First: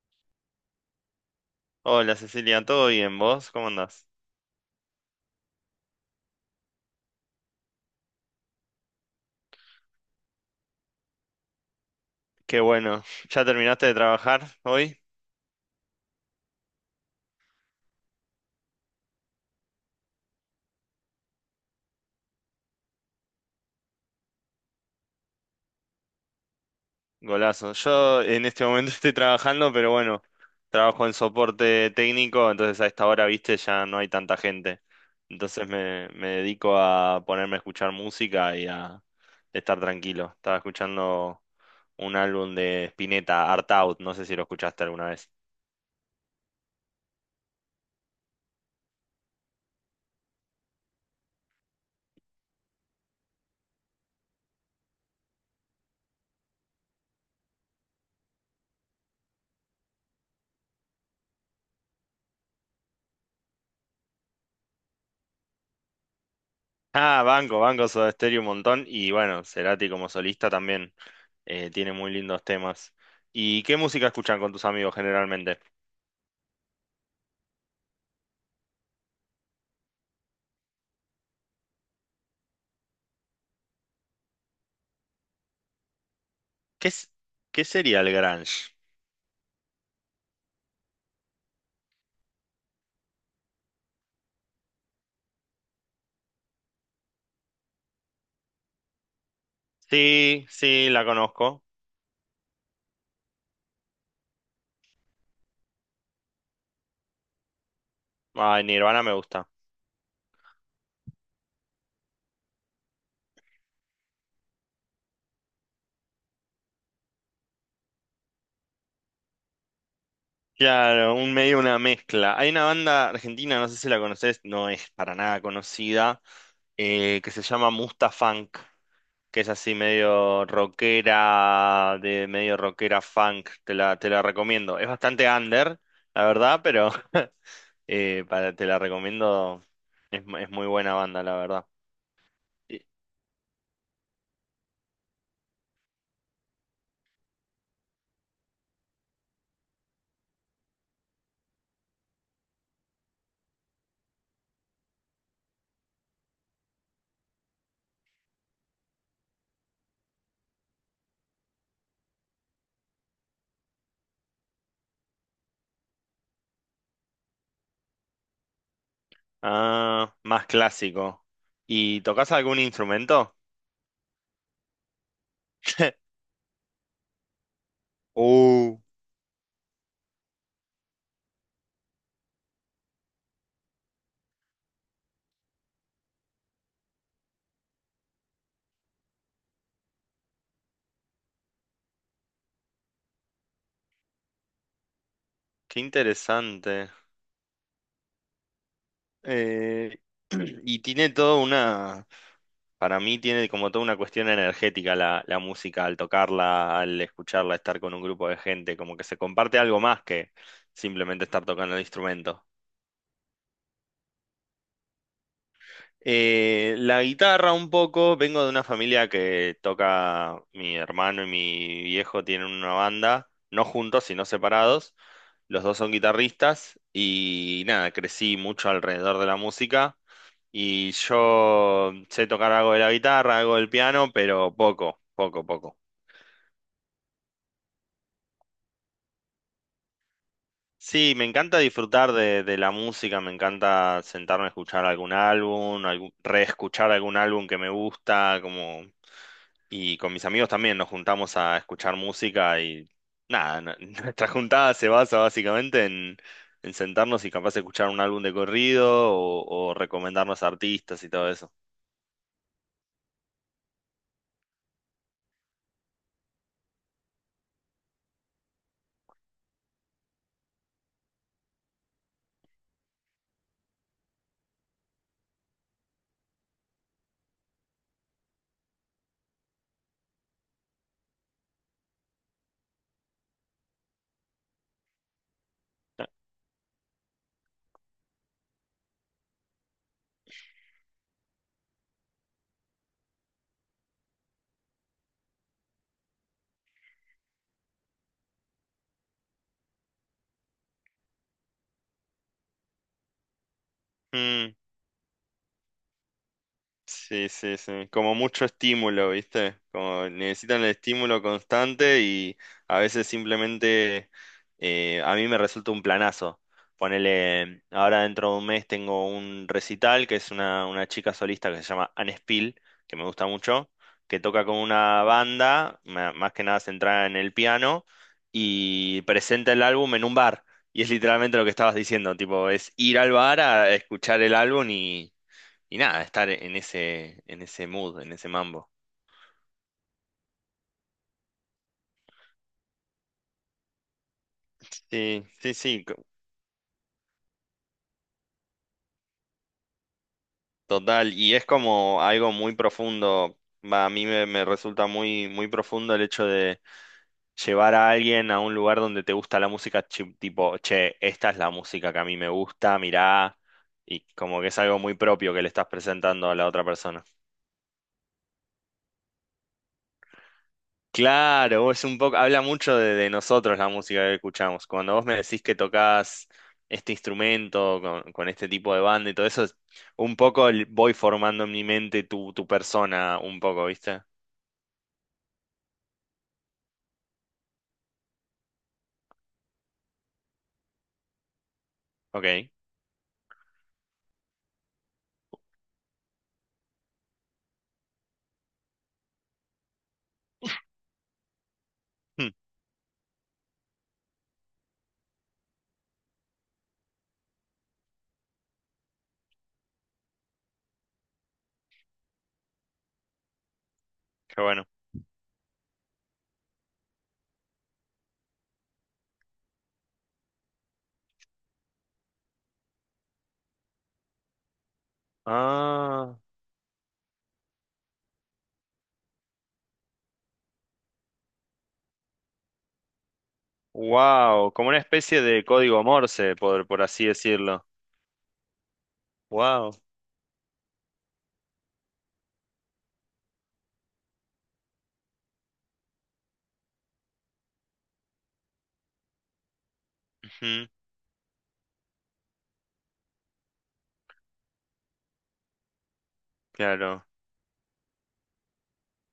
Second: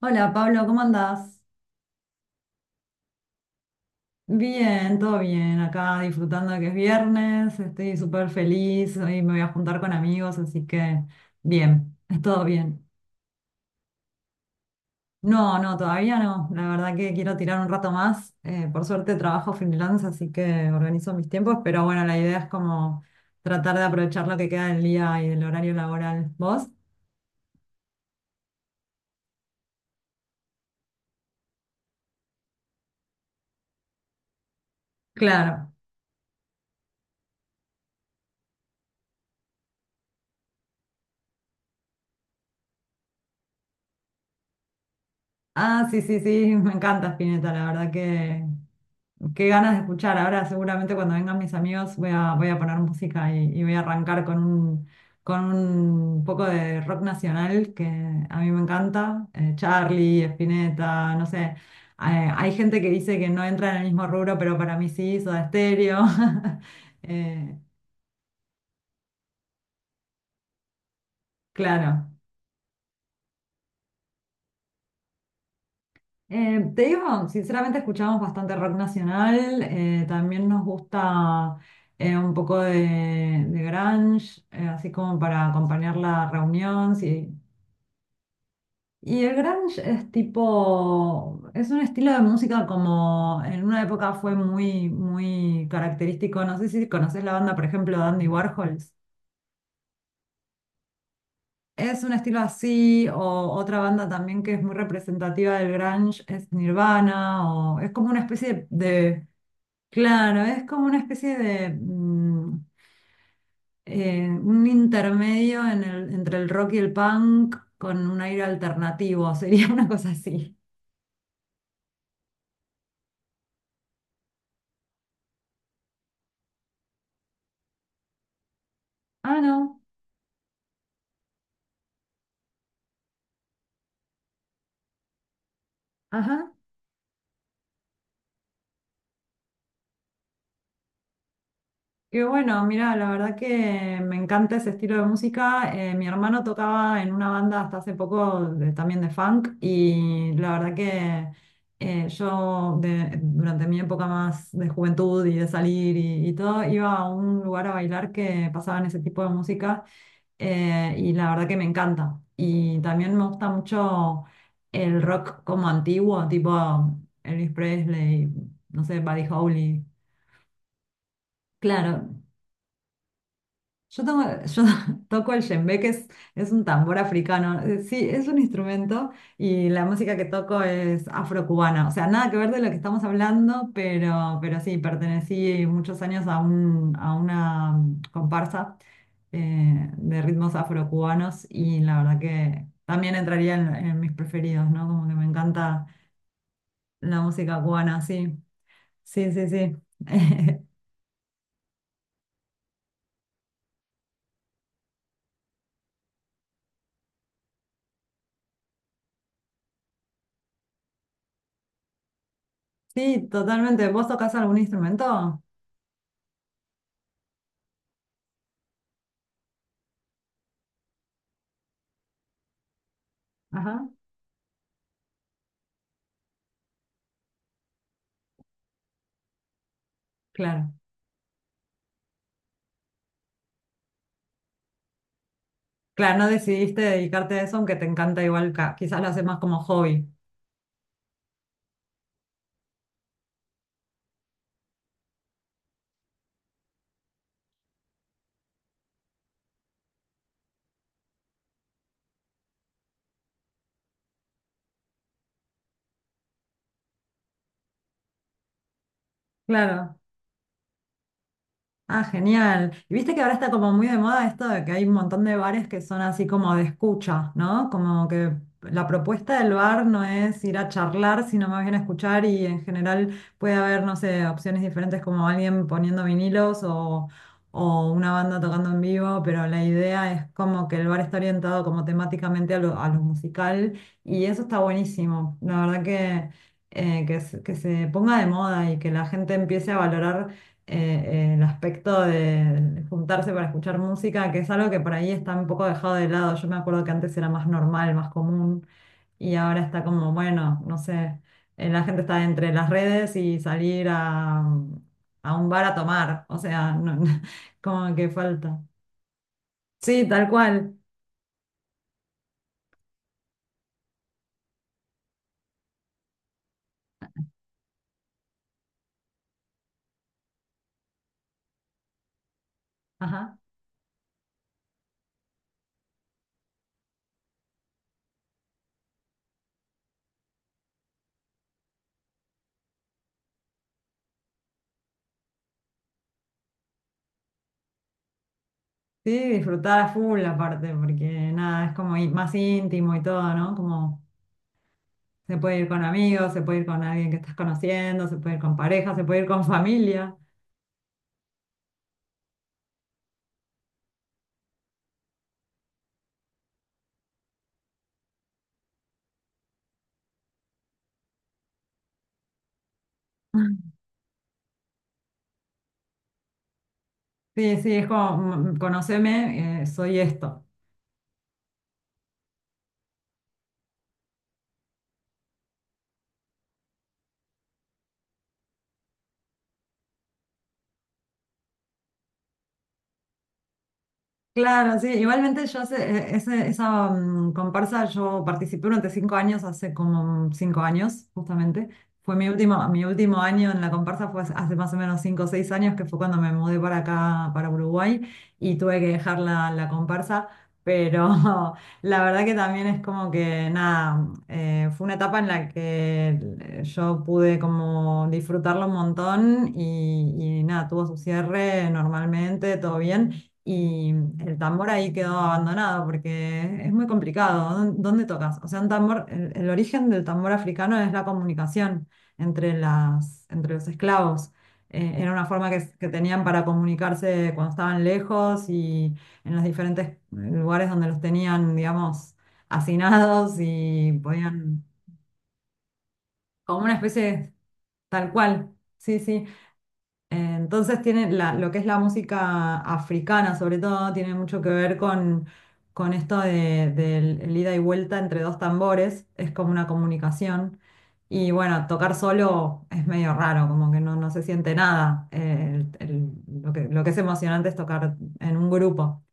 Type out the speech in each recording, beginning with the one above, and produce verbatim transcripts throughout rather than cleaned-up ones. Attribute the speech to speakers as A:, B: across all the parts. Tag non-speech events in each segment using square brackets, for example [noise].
A: Hola Pablo, ¿cómo andás?
B: Hola Cecilia, ¿todo bien vos? ¿Cómo andás?
A: Bien, todo bien, acá disfrutando de que es viernes, estoy súper feliz, hoy me voy a juntar con amigos, así que bien, es todo
B: Qué
A: bien.
B: bueno, [laughs] ¿ya terminaste de trabajar hoy?
A: No, no, todavía no, la verdad que quiero tirar un rato más, eh, por suerte trabajo freelance, así que organizo mis tiempos, pero bueno, la idea es como tratar de aprovechar lo que queda del día y del horario laboral. ¿Vos?
B: Golazo. Yo en este momento [laughs] estoy trabajando, pero bueno, trabajo en soporte técnico, entonces a esta hora, viste, ya no hay tanta gente. Entonces
A: Claro.
B: me, me dedico a ponerme a escuchar música y a estar tranquilo. Estaba escuchando un álbum de Spinetta, Art Out, no sé si lo escuchaste alguna vez.
A: Ah, sí, sí, sí, [laughs] me encanta Spinetta, la verdad que qué ganas de escuchar. Ahora seguramente cuando vengan mis amigos voy a, voy a poner música y, y voy a arrancar con un, con un poco de rock nacional que a mí me encanta. Eh, Charlie, Spinetta, no sé. Eh, hay gente que dice que no entra en el mismo rubro, pero para mí sí, Soda Stereo. [laughs]
B: Ah,
A: Eh,
B: banco, banco Soda Stereo un montón. Y bueno, Cerati como solista también eh, tiene
A: claro.
B: muy lindos temas. ¿Y qué música escuchan con tus amigos generalmente?
A: Eh, te digo, sinceramente escuchamos bastante rock nacional, eh, también nos gusta eh, un poco de, de grunge, eh, así como para acompañar la
B: ¿Qué,
A: reunión.
B: es-
A: Sí.
B: ¿Qué sería el grunge?
A: Y el grunge es tipo, es un estilo de música como en una época fue muy, muy característico. No sé si conoces la banda, por ejemplo, de Andy Warhols.
B: Sí, sí, la conozco.
A: Es un estilo así, o otra banda también que es muy representativa del grunge es Nirvana, o es como una especie
B: Ay,
A: de,
B: Nirvana me
A: de-
B: gusta.
A: Claro, es como una especie de mm, eh, un intermedio en el- entre el rock y el punk con un aire alternativo, [laughs] sería una cosa así.
B: Claro, un medio, una mezcla. Hay una banda argentina, no sé si la conoces, no es para nada conocida, eh, que se llama Mustafunk.
A: Ah,
B: Que es así
A: no,
B: medio rockera, de medio rockera funk, te la, te la recomiendo. Es bastante under, la
A: ajá.
B: verdad, pero [laughs] eh, para, te la recomiendo. Es, mu- es muy buena banda, la verdad.
A: Qué bueno,
B: Y-
A: mira, la verdad que me encanta ese estilo de música. Eh, mi hermano tocaba en una banda hasta hace poco de- también de funk y la verdad que eh, yo de- durante mi época más de juventud y de salir y, y, todo, iba a un lugar a bailar que pasaban ese tipo de música eh, y la verdad que me encanta. Y también me gusta mucho el rock como antiguo, tipo Elvis Presley, no sé, Buddy Holly.
B: Ah, más clásico.
A: Claro.
B: ¿Y tocas algún instrumento?
A: Yo tomo- yo [laughs] toco el djembe, que es,
B: [laughs]
A: es un tambor africano. Eh, Sí, es un
B: Uh,
A: instrumento y la música que toco es afrocubana. O sea, nada que ver de lo que estamos hablando, pero, pero sí, pertenecí muchos años a, un, a una mm, comparsa eh, de ritmos afrocubanos y la verdad que también entraría en, en mis preferidos, ¿no? Como que me
B: qué
A: encanta
B: interesante.
A: la música cubana, sí. Sí, sí, sí.
B: Eh,
A: [laughs]
B: [clears throat] y tiene toda una, para mí tiene como toda una cuestión energética la, la música, al tocarla, al escucharla, estar con un grupo de gente, como que se comparte algo más que simplemente estar tocando el instrumento.
A: Sí, totalmente. ¿Vos tocás algún instrumento?
B: Eh, la guitarra un poco, vengo de una familia que toca, mi hermano y mi viejo tienen una banda, no
A: Ajá,
B: juntos, sino separados, los dos son guitarristas y nada, crecí mucho alrededor de la música.
A: claro.
B: Y yo sé tocar algo de la guitarra, algo del piano, pero poco, poco, poco.
A: Claro, no decidiste dedicarte a eso, aunque te encanta igual, ca- quizás lo haces más como hobby.
B: Sí, me encanta disfrutar de, de la música, me encanta sentarme a escuchar algún álbum, algún- reescuchar algún álbum que me gusta, como... Y con mis amigos también nos juntamos a escuchar música y nada, n- [laughs] nuestra juntada se basa básicamente en, en sentarnos y capaz de escuchar un álbum de corrido o, o
A: Claro.
B: recomendarnos artistas y todo eso.
A: Ah, genial. Y viste que ahora está como muy de moda esto de que hay un montón de bares que son así como de escucha, ¿no? Como que la propuesta del bar no es ir a charlar, sino más bien a escuchar y en general puede haber, no sé, opciones diferentes como alguien poniendo vinilos o, o una banda tocando en vivo, pero la idea es como que el bar está orientado como temáticamente a lo, a lo musical y eso está buenísimo. La verdad que, eh, que se que se ponga de moda y que la gente empiece a valorar eh, el aspecto de juntarse para escuchar música, que es algo que por ahí está un poco dejado de lado. Yo me acuerdo que antes era más normal, más común, y ahora está como, bueno, no sé, eh, la gente está entre las redes y salir a,
B: Mm.
A: a un bar a tomar, o sea, no- no,
B: Sí,
A: [laughs]
B: sí, sí.
A: como que
B: Como mucho
A: falta.
B: estímulo, ¿viste?
A: Sí,
B: Como
A: tal
B: necesitan el
A: cual.
B: estímulo constante y a veces simplemente eh, a mí me resulta un planazo. Ponele, ahora dentro de un mes tengo un recital que es una, una chica solista que se llama Anne Spill, que me gusta
A: Ajá.
B: mucho, que toca con una banda, ma- más que nada centrada en el piano, y presenta el álbum en un bar. Y es literalmente lo que estabas diciendo, tipo, es ir al bar a escuchar el álbum y nada, estar en ese, en ese mood, en ese mambo.
A: Sí, disfrutar a full aparte, porque nada, es como i- más íntimo y todo, ¿no? Como
B: Sí,
A: se
B: sí,
A: puede ir con
B: sí, co-
A: amigos, se puede ir con alguien que estás conociendo, se puede ir con pareja, se puede ir con familia.
B: total. Y es como algo muy profundo. Va, a mí me, me resulta muy, muy profundo el hecho de llevar a alguien a un lugar donde te gusta la música, chi- tipo, che, esta es la música que a mí me gusta, mirá.
A: [laughs]
B: Y como que es algo muy propio que le estás presentando a la otra persona.
A: Sí, sí, es como, mm, conóceme, eh, soy esto.
B: Claro, es un poco, habla mucho de, de nosotros la música que escuchamos. Cuando vos me decís que tocas este instrumento con, con este tipo de banda y todo eso, es un poco el- voy formando en mi mente tu, tu persona, un poco, ¿viste?
A: Claro, sí, igualmente yo hace- eh, ese- esa mm, comparsa yo participé durante cinco años, hace como cinco años justamente. Fue mi
B: Ok.
A: último, mi último año en la comparsa fue hace hace más o menos cinco o seis años, que fue cuando me mudé para acá, para Uruguay, y tuve que dejar la, la comparsa, pero [laughs] la verdad que
B: Hmm,
A: también es como que nada, eh, fue una etapa en la que eh, yo pude como disfrutarlo un montón y, y nada, tuvo su cierre normalmente, todo bien. Y el
B: qué bueno.
A: tambor ahí quedó abandonado porque es muy complicado. ¿Dón- ¿Dónde tocas? O sea, un tambor, el, el origen del tambor africano es la comunicación entre las, entre los esclavos. Eh, era una forma que, s- que
B: Ah,
A: tenían para comunicarse cuando estaban lejos y en los diferentes eh, lugares donde los tenían, digamos, hacinados y
B: wow,
A: podían,
B: como una especie de código Morse,
A: como
B: por,
A: una
B: por
A: especie
B: así
A: de-
B: decirlo.
A: Tal cual. Sí, sí.
B: Wow,
A: Entonces tiene la- lo que es la música africana, sobre todo, tiene mucho que ver con, con esto de, del el ida y vuelta entre dos tambores, es como una comunicación. Y bueno, tocar solo es medio raro, como que no, no se siente nada. Eh, el- el- lo que, lo que es
B: claro.
A: emocionante es tocar en un grupo.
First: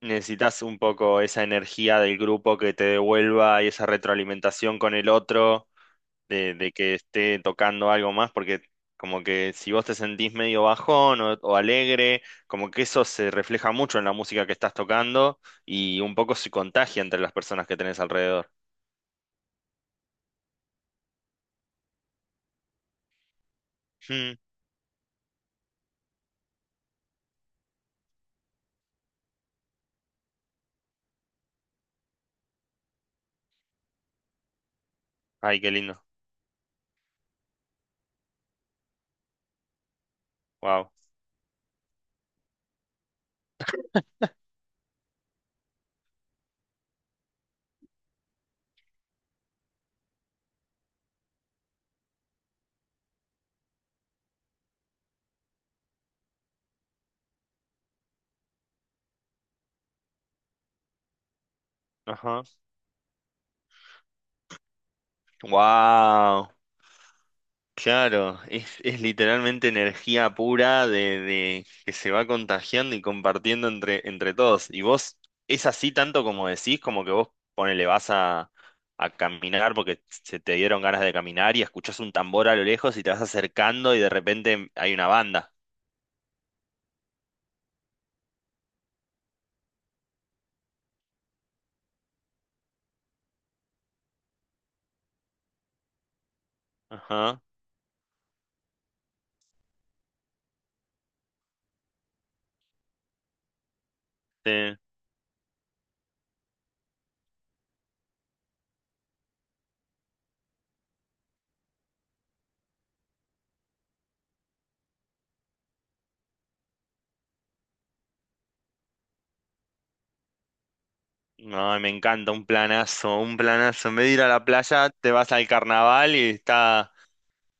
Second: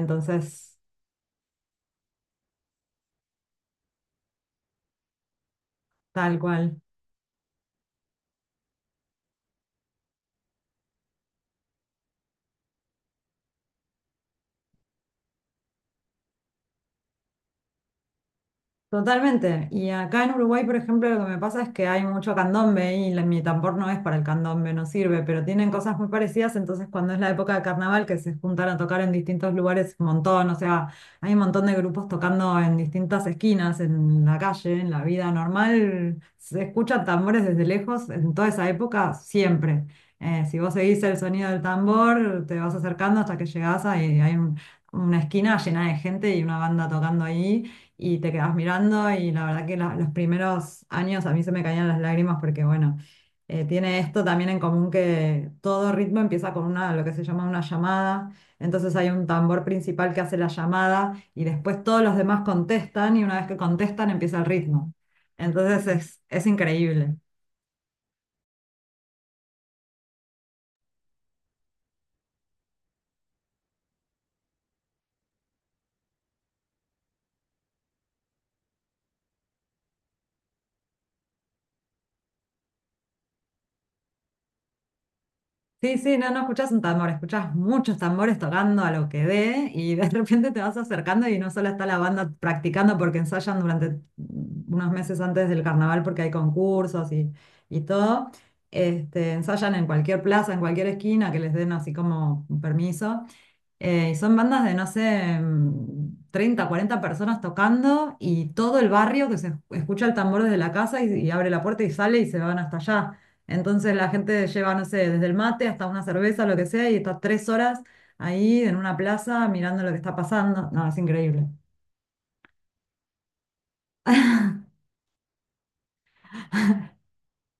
B: Necesitas un poco esa energía del grupo que te devuelva y esa retroalimentación con el otro.
A: tal
B: de, de
A: cual.
B: que esté tocando algo más, porque como que si vos te sentís medio bajón o, o alegre, como que eso se refleja mucho en la música que estás tocando y un poco se contagia entre las personas que tenés alrededor.
A: Totalmente. Y acá en Uruguay, por ejemplo, lo que me pasa es que hay mucho candombe y la- mi tambor no es para el
B: Hmm.
A: candombe, no sirve, pero tienen cosas muy parecidas. Entonces, cuando es la época de carnaval, que se juntan a tocar en distintos lugares, un montón, o sea, hay un montón de grupos tocando en distintas esquinas, en la calle, en la vida
B: Ay, qué lindo.
A: normal. Se escuchan tambores desde lejos en toda esa época, siempre. Eh, si vos
B: Wow.
A: seguís el sonido del tambor, te vas acercando hasta que llegás ahí, hay un- una esquina llena de gente y una banda tocando ahí y te quedas mirando y la verdad que la- los primeros años a mí se me caían las lágrimas porque bueno, eh, tiene esto también en común que todo ritmo empieza con una, lo que se llama una llamada, entonces hay un tambor principal que hace la llamada y después todos los demás
B: Ajá.
A: contestan y una vez que contestan empieza el ritmo. Entonces es, es
B: Wow.
A: increíble.
B: Claro, es, es literalmente energía pura de, de que se va contagiando y compartiendo entre, entre todos. Y vos, es así tanto como decís, como que vos ponele, vas a, a caminar porque se te dieron ganas de caminar y escuchás un tambor a lo lejos y te vas acercando y de repente hay una banda.
A: Sí, sí, no, no escuchás un tambor, escuchás muchos tambores tocando a lo que dé y de [laughs] repente te vas acercando y no solo está la banda practicando porque ensayan durante unos meses antes del carnaval porque hay concursos y,
B: Ajá.
A: y todo, Este, ensayan en cualquier plaza, en cualquier esquina que les den así como un permiso eh, y son bandas de,
B: Sí.
A: no sé, mm, treinta, cuarenta personas tocando y todo el barrio que se escucha el tambor desde la casa y, y abre la puerta y sale y se van hasta allá. Entonces la gente lleva, no sé, desde el mate hasta una cerveza, lo que sea, y está tres horas ahí en una plaza mirando lo que está pasando. No, es increíble.
B: No, me encanta, un planazo, un planazo. En vez de ir a la playa, te vas al carnaval y está.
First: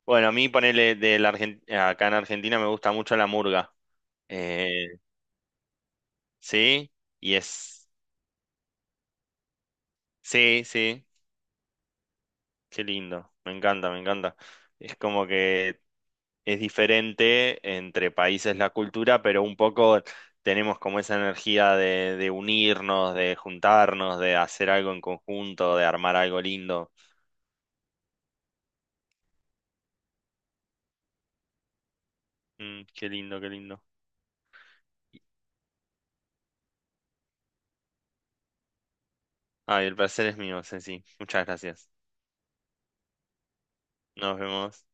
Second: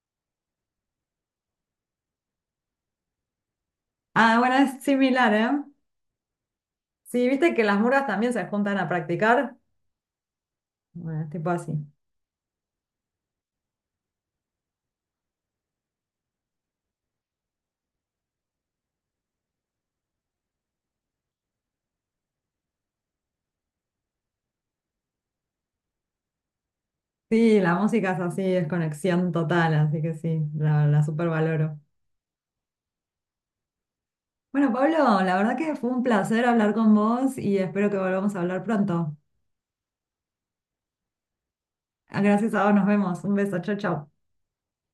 B: Bueno, a mí ponele de la Argen- acá en Argentina me gusta mucho la murga.
A: Ah, bueno, es
B: Eh,
A: similar, ¿eh?
B: Sí,
A: Sí,
B: y
A: viste que las
B: es,
A: murgas también se juntan a practicar.
B: sí, sí,
A: Bueno, es tipo así.
B: qué lindo, me encanta, me encanta. Es como que es diferente entre países la cultura, pero un poco tenemos como esa energía de, de unirnos, de juntarnos, de hacer algo en conjunto, de armar algo lindo.
A: Sí, la música es así, es conexión total, así que sí, la, la supervaloro.
B: Mm, qué lindo, qué lindo.
A: Bueno, Pablo, la verdad que fue un placer hablar con vos y espero que volvamos a hablar pronto.
B: Ay, el placer es mío, Ceci. Muchas gracias.
A: Gracias a vos, nos vemos. Un beso, chau, chau.
B: Nos vemos.